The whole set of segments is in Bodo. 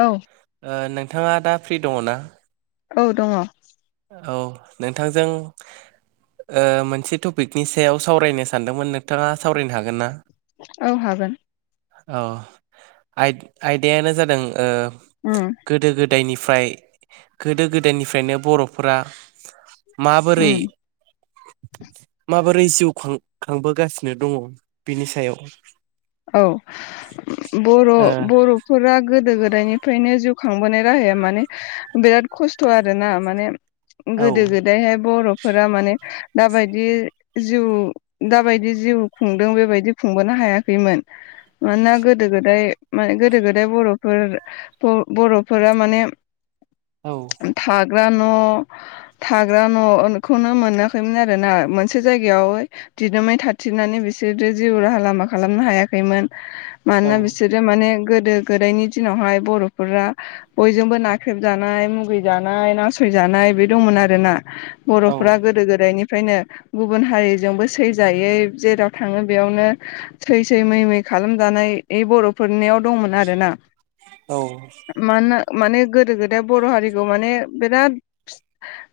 औ ओ नोंथाङा दा फ्रि दङ ना औ दङ औ नोंथांजों मोनसे टपिकनि सायाव सावरायनो सानदोंमोन नोंथाङा सावरायनो हागोन ना औ हागोन औ आयदायानो जादों उम गोदो गोद गोदायनिफ्राय गोदो गोदायनिफ्रायनो बर'फोरा माबोरै उम म माबोरै जिउ खां खांबोगासिनो दङ बिनि सायाव औ बर' बर'फोरा गोदो गोदाय उदायनिफ्रायनो जिउ खांबोनाय राहाया माने बिराद खस्थ' आरो ना माने ओ गोदो गोदायहाय बर'फोरा माने दाबायदि जिउ दाबायदि जिउ खुंदों बेबायदि खुंबोनो हायाखै मानोना गोदो गोदाय मान गोदो गोदाय बर'फोर बर'फोर माने औ थाग्रा न' थाग्रा न'खौनो मोनाखैमोन आरो ना मोनसे जायगायाव दिदोमै थाथिरनानै बिसोरो जिउ राहा लामाखौ खालामनो हायाखैमोन औ मानोना बिसोरो माने गोदो गोदायनि दिनावहाय बर'फोरा बयजोंबो नाख्रेबजानाय मुगैजानाय नासय जानाय बे दंमोन आरो ना औ बर'फोरा गोदो गोदाय ओ्रायनो गुबुन हारिजोंबो सैजायै जेराव थाङो बेयावनो थै सै मै मै खालामजानाय बे बर'फोरनियाव दंमोन आरोना औ मानोना माने गोदो गोदाय बर' हारिखौ माने बिराद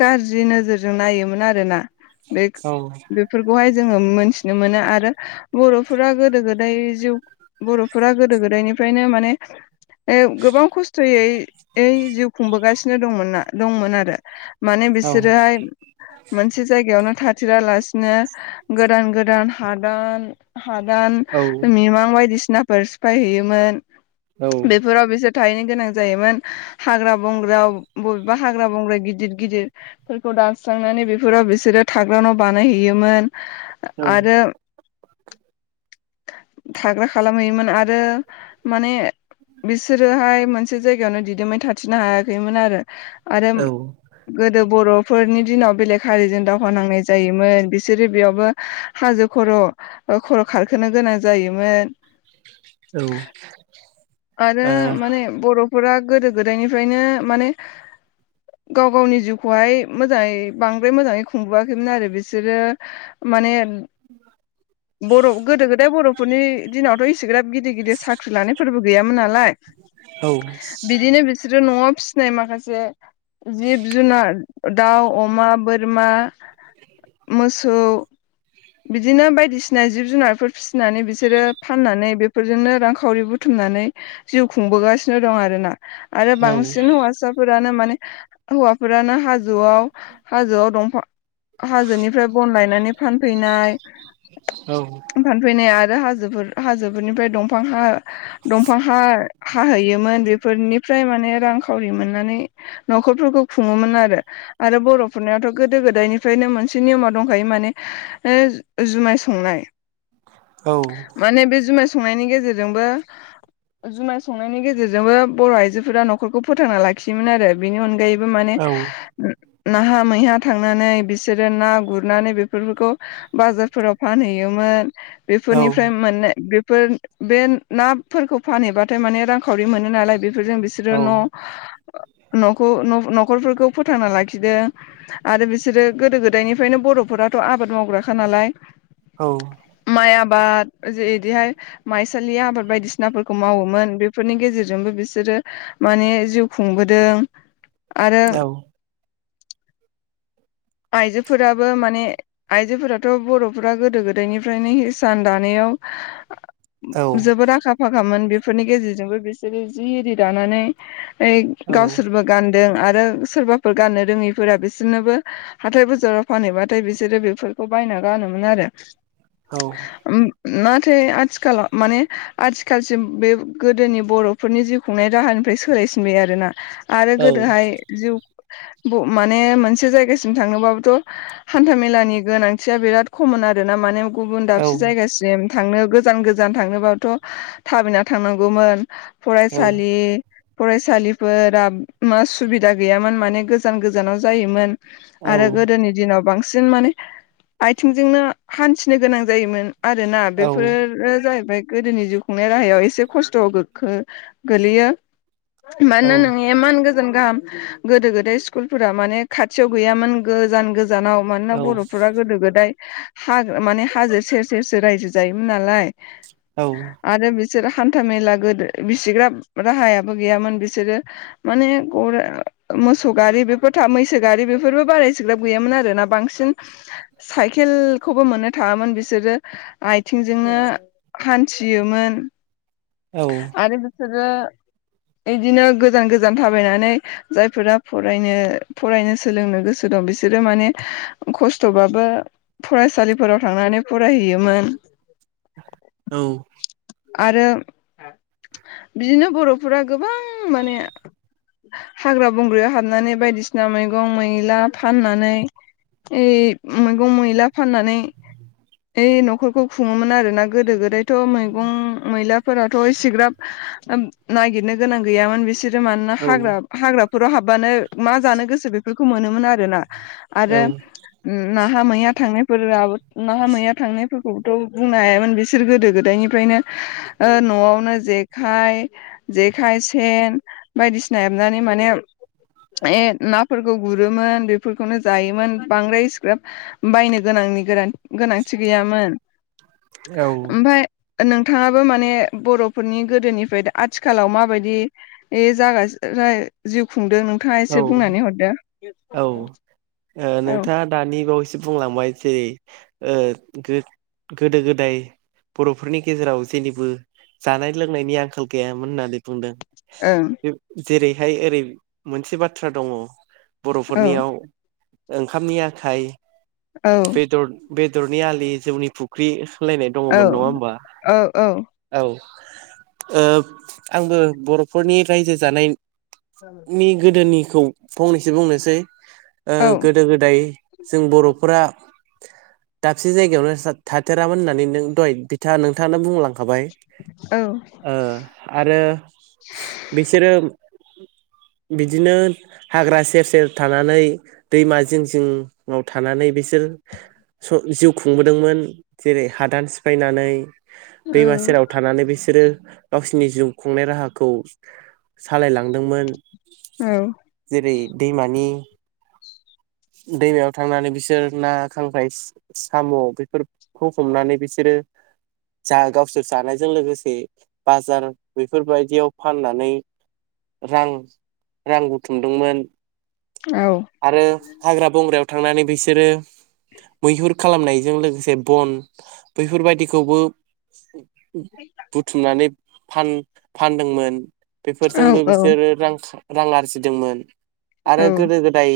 गाज्रि नोजोरजों नायोमोन आरोना औ बेफोरखौहाय जोङो मोनथिनो मोनो आरो बर' फोरा गोदो गोदाय जिउ बर'फोरा गोदो गोदायनिफ्रायनो माने गोबां खस्थ'यै जिउ खुंबोगासिनो दंमोनना दंमोन आरो माने औ बिसोरोहाय मोनसे जायगायावनो थ बथिरालासिनो गोदान गोदान हादान हादान मिमां बायदिसिनाफोर सिफायहैयोमोन औ बेफोराव बिसोर थैनो गोनां जायोमोन हाग्रा बंग्रायाव बबेबा हाग्रा बंग्रा गिदिर गिदिरफोरखौ दानस्रांनानै बेफोराव बिसोरो थाग्राान' बानायहैयोमोन आरो थाग्रा खालामहैयोमोन आरो माने बिसोरोहाय मोनसे जायगायावनो दिदोमै थाथिनो हायाखैमोन आरो आरो औ ओ औ गोदो बर फोरनि दिनाव बेलेग हारिजों दावहा नांनाय जायोमोन बिसोरो बेयावबो हाजो खर खर खारखोनो गोनां जायोमोन औ आरो माने बरफोरा गोदो गोदायनिफ्रायनो माने गाव गावनि जिउखौहाय मोजाङै बांद्राय मोजाङै खुंबोआखैमोन आरो बिसोरो माने बर गोदो गोदाय बरफोरनि दिनावथ इसेग्राब गिदिर गिदिर साख्रि लानायफोरबो गैयामोन नालाय बिदिनो बिसोरो नआव फिसिनाय माखासे जिब जुनार दाउ अमा बोर रमा मोसौ बिदिनो बायदिसिना जिब जुनारफोर फिसिनानै बिसोरो फाननानै बेफोरजोंनो रांखावरि बुथ बथुमनानै जिउ खुंबोगासिनो दं आरोना आरो बांसिन हौवासाफोरानो मान ने हौवाफोरानो हाजोआव हाजोआव दंफां हाजोनिफ्राय बन लायनानै फानफैनाय औ औ फानफैनाय आरो हाजो होजोफोरनिफ्राय दंफां हा दंफां हा-हाहैयोमोन बेफोरनि फ्राय माने रांखावरि मोननानै नखरफोरखौ खुङोमोन आरो आरो बर फोरनियाथ गोदो गोदायनिफ्रायनो मोनसे नियमा दंखायो माने जुमाय संनाय औ माने बे जुमाय संनायनि गेजेरजोंबो जुमाय संनायनि गेजेरजोंबो बर आइजोफोरा नखरखौ फोथांना लाखियोमोन आरो बेनि अनगायै बो माने औ नाहा मैहा थांनानै बिसोरो ना गुरनानै बेफोरखौ बाजारफोराव फानहैयोमोन बेफोरनिफ्राय मोननाय बेफोर बे नाफोरखौ फानहैबाथाय माने रांखावरि मोनो नालाय बेफोरजों बिसोरो न नखौ नखरफोरखौ फोथांना लाखिदों आरो बिसोरो गोदो गोदायनिफ्रायनो बरफोर आथ आबाद मावग्राखा नालाय औ बा इदिहाय माइसालि आबाद बायदिसिनाफोरखौ मावोमोन बेफोरनि गेजेरजोंबो बिसोरो माने जिउ खुंबोदों आरो आइजोफोराबो माने आइजोफोराथ बरफोरा गोदो गोदायनिफ्रायनो हिसान दानायाव जोबोद आखा फाखामोन बेफोरनि गेजेरजोंबो बिसोरो जि इरि दानानै ओइ गावसोरबो गान दों आरो सोरबाफोर गाननो रोङैफोरा बिसोरनोबो हाथाय बाजाराव फानहैबाथाय बिसोरो बेफोर बेखौ बायना गानोमोन आरो औ नाथाय आथिखालाव माने आथिखालसिम बे गोदोनि बरफोरनि जिउ खुंनाय राहानिफ्राय सोलायसिनबाय आरोना आरो गोदोहाय जिउ माने मोनसे जायगासिम थांनोबाबोथ हान्थामेलानि गोनांथिया बिराद खम मोन आरोना माने गुबुन दाबसे जायगासिम थांनो गोजान गोजान थांनोबाथ थाबायना थांनांगौमोन फरायसालि फरायसालिफोरा मा सुबिदा गैयामोन माने गोजान गोजानाव जायोमोन आरो गोदोनि दिनाव बांसिन माने आथिंजोंनो हान्थिनो गोनां जायोमोन आरोना बेफोरो जाहैबाय गोदोनि जिउ खुंनाय राहायाव एसे खस्थ गोखों गोलैयो [unintelligible] [unintelligible] गोदो गोदाय स्कुलफोरा माने खाथियाव गैयामोन गोजान गोज गोजानाव मानोना बर'फोरा गोदो गोदाय हाग माने हाजो सेर सेरसेर रायजो जायोमोन नालाय औ आरो बिसोर हान्था मेला गोदो बिसिग्रा राहायाबो गैयामोन बिसोरो माने गरा मोसौ गारि बेफोर थाब मैसो गारि बेफोरबो बाराय सिग्राब गैयामोन आरोना बांसिन साय केलखौबो मोननो थाङामोन बिसोरो आथिंजोंनो हान्थियोमोन आरो बिसोरो [inaudible] इदिनो गोजान गोजान थाबायनानै जायफोरा फरायनो फरायनो सोलोंनो गोसो दं बि बिसोरो माने खस्थ'बाबो फरायसालिफोराव थांनानै फरायहैयोमोन औ आरो बिदिनो बर'फोरा गोबां माने हाग्रा बंग्रायाव हाबनानै बायदिसिना मैगं मैला फाननानै ए मैगं मैला फाननानै ओइ न'खरखौ खुङोमोन आरो ना गोदो गोदायथ' मै मैलाफोराथ' एसेग्राब ननायागिरनो गोनां गैयामोन बिसोर मानोना हाग्रा हाग्राफोराव हाबबानो मा जानो गोसो बेफोरखौ मोनोमोन आरोना आरो नाहा मैया थांनायफोर नाहा मैया थांनाय फोरखौबोथ' बुंनो हायामोन बिसोर गोदो गोदायनि फ्रायनो न'आवनो जेखाय जेखाय सेन बायदिसिना माने। ए नाफोरखौ गुरोमोन बेफोरखौनो जायोमोन बांद्राय एसेग्राब बायनो गोनां आंनि गोनांथि गैयामोन। औ। ओमफाय नोंथाङाबो माने बर'फोरनि गोदोनिफ्राय आथिखालाव माबायदि जागा जिउ खुंदों नोंथां एसे बुंनानै हरदो औ। नोंथाङा दानि बावैसो बुंलांबाय जेरै ओ गोदो गोदाय बर'फोरनि गेजेराव जेनिबो जानाय लोंनायनि आंखाल गैयामोन होननानै बुंदों। ओं। जेरैहाय ओरै मोनसे बाथ्रा दङ बर'फोरनियाव औ ओंखामनि आखाइ औ बेदर बेदरनि आलि जौनि फुख्रि होनलायनाय दङमोन नङा होमबा औ औ औ। ओ आंबो बर'फोरनि रायजो जानाय नि गोदोनिखौ फंनैसो बुंनोसै ओ औ गोदो गोदाय जों बर'फोरा दाबसे जायगायावनो थाथेरामोन होननानै नों दहाय बिथाङा नोंथाङा बुंलां खाबाय औ ओ आरो बिसोरो बिदिनो हाग्रा सेर सेर थानानै दैमा जिं जिंआव थानानै बिसोर जिउ खुंबोदोंमोन जेरै हादान सिफायनानै दैमा सेराव थानानै बिसोरो गावसिनि जिउ खुंनाय राहाखौ सालायलांदोंमोन। औ। जेरै दैमानि दैमायाव थांनानै बिसोर ना खांख्राय साम' बेफोरखौ हमनानै बिसोर [inaudible] [unintelligible] जा गावसोर जानायजों लोगोसे बाजार बेफोरबायदियाव फाननानै रां रां बुथुमदोंमोन आरो। हाग्रा बंग्रायाव थांनानै बिसोरो मैहुर खालामनायजों लोगोसे बन बैफोर बायदिखौबो बुथुमनानै फानदोंमोन। बेफोरजोंबो बिसोरो रां रां आरजिदोंमोन आरो गोदो गोदाय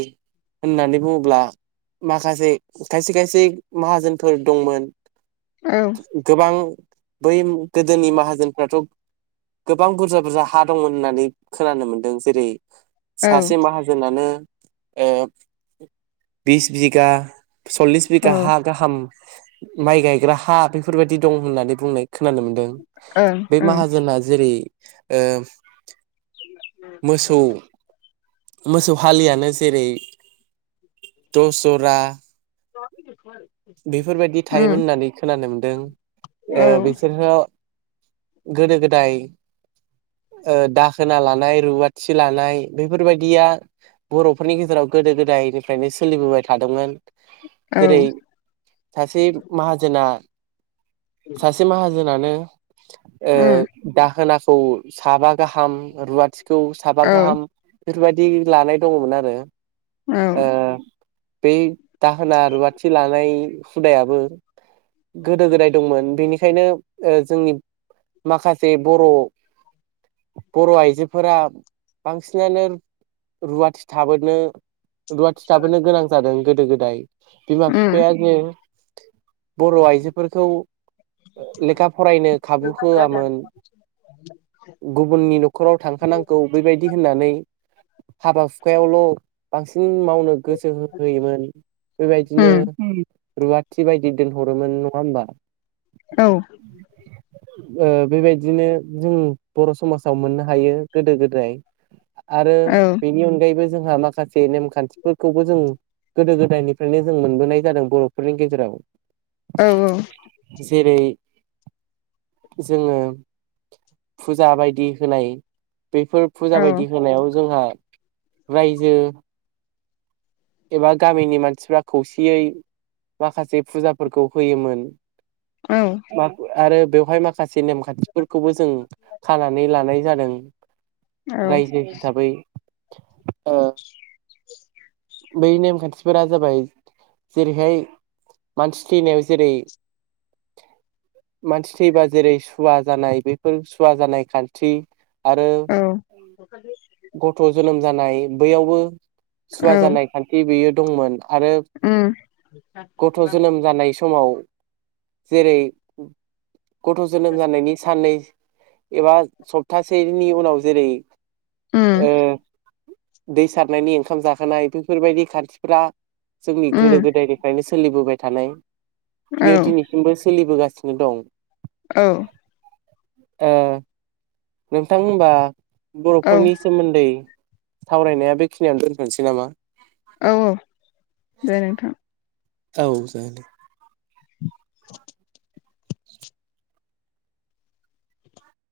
होननानै बुङोब्ला माखासे खायसे खायसे माहाजोनफोर दंमोन । गोबां बै गोदोनि माहाजोनफ्राथ' गोबां बुरजा बुरजा हा दंमोन होननानै खोनानो मोन्दों जेरै सासे माहाजोनानो बिस बिगा सल्लिस बिगा हा गाहाम माइ गायग्रा हा बेफोर बायदि दं होननानै बुंनाय । खोनानो मोनदों बे माहाजोनआ जेरै मोसौ मोसौ हालियानो जेरै दस जरा। बेफोर बायदि थायोमोन होननानै खोनानो मोनदों। ए बिसोरो गोदो गोदाय दाहोना लानाय। रुवाथि लानाय बेफोर बायदिया बर'फोरनि गेजेराव गोदो गोदाय गोदायनिफ्रायनो सोलिबोबाय थादोंमोन। जेरै सासे माहाजोना सासे माहाजोनानो दाहोना खौ साबा गाहाम रुवाथिखौ साबा गाहाम बेफोरबायदि लानाय दङमोन आरो। ओ औ बे दाहोना रुवाथि लानाय हुदायाबो गोदो गोदाय दंमोन बेनिखायनो जोंनि माखासे बर' बर' आइजोफोरा बांसिनानो रुवाथि थाबोनो रुवाथि थाबोनो गोनां जादों गोदो गोदाय बिमा बिफाया जे बर' आइजोफोरखौ लेखा फरायनो खाबु होआमोन गुबुननि न'खराव थांखानांगौ बेबायदि होननानै हाबा हुखायावल' बांसिन मावनो गोसो होयोमोन बेबायदिनो रुवाथि बायदि दोनहरोमोन नङा होमबा औ बेबायदिनो जों बर' समाजाव मोननो हायो गोदो गोदाय आरो बेनि अनगायैबो जोंहा माखासे नेमखान्थिफोरखौबो जों गोदो गोदायनिफ्रायनो जों मोनबोनाय जादों बर'फोरनि गेजेराव औ औ जेरै जोङो फुजा बायदि होनाय बेफोर फुजा बायदि होनायाव जोंहा रायजो एबा गामिनि मानसिफ्रा खौसेयै माखासे फुजाफोरखौ होयोमोन आरो बेवहाय माखासे नेमखान्थिफोरखौबो जों खानानै लानाय जादों रायजो हिसाबै ओ बै नेमखान्थिफोरा जाबाय जेरैहाय मानसि थैनायाव जेरै मानसि थैबा जेरै सुवा जानाय बेफोर सुवा जानाय खान्थि आरो गथ' जोनोम जानाय बैयावबो सुवा जानाय खान्थि बेयो दंमोन आरो गथ' जोनोम जानाय समाव जेरै गथ' जोनोम जानायनि साननै एबा सप्तासेनि उनाव जेरै उम ओ दै सारनायनि ओंखाम जाहोनाय बेफोरबायदि खाथिफोरा जोंनि गोदो गोदायनिफ्रायनो सोलिबोबाय थानाय बियो दिनैसिमबो सोलिबोगा सिनो दं। औ। ओ नोंथां होनबा बर'फोरनि सोमोन्दै सावरायनाया बेखिनियावनो दोनथ'नोसै नामा? औ औ दे नोंथां। औ जागोन दे।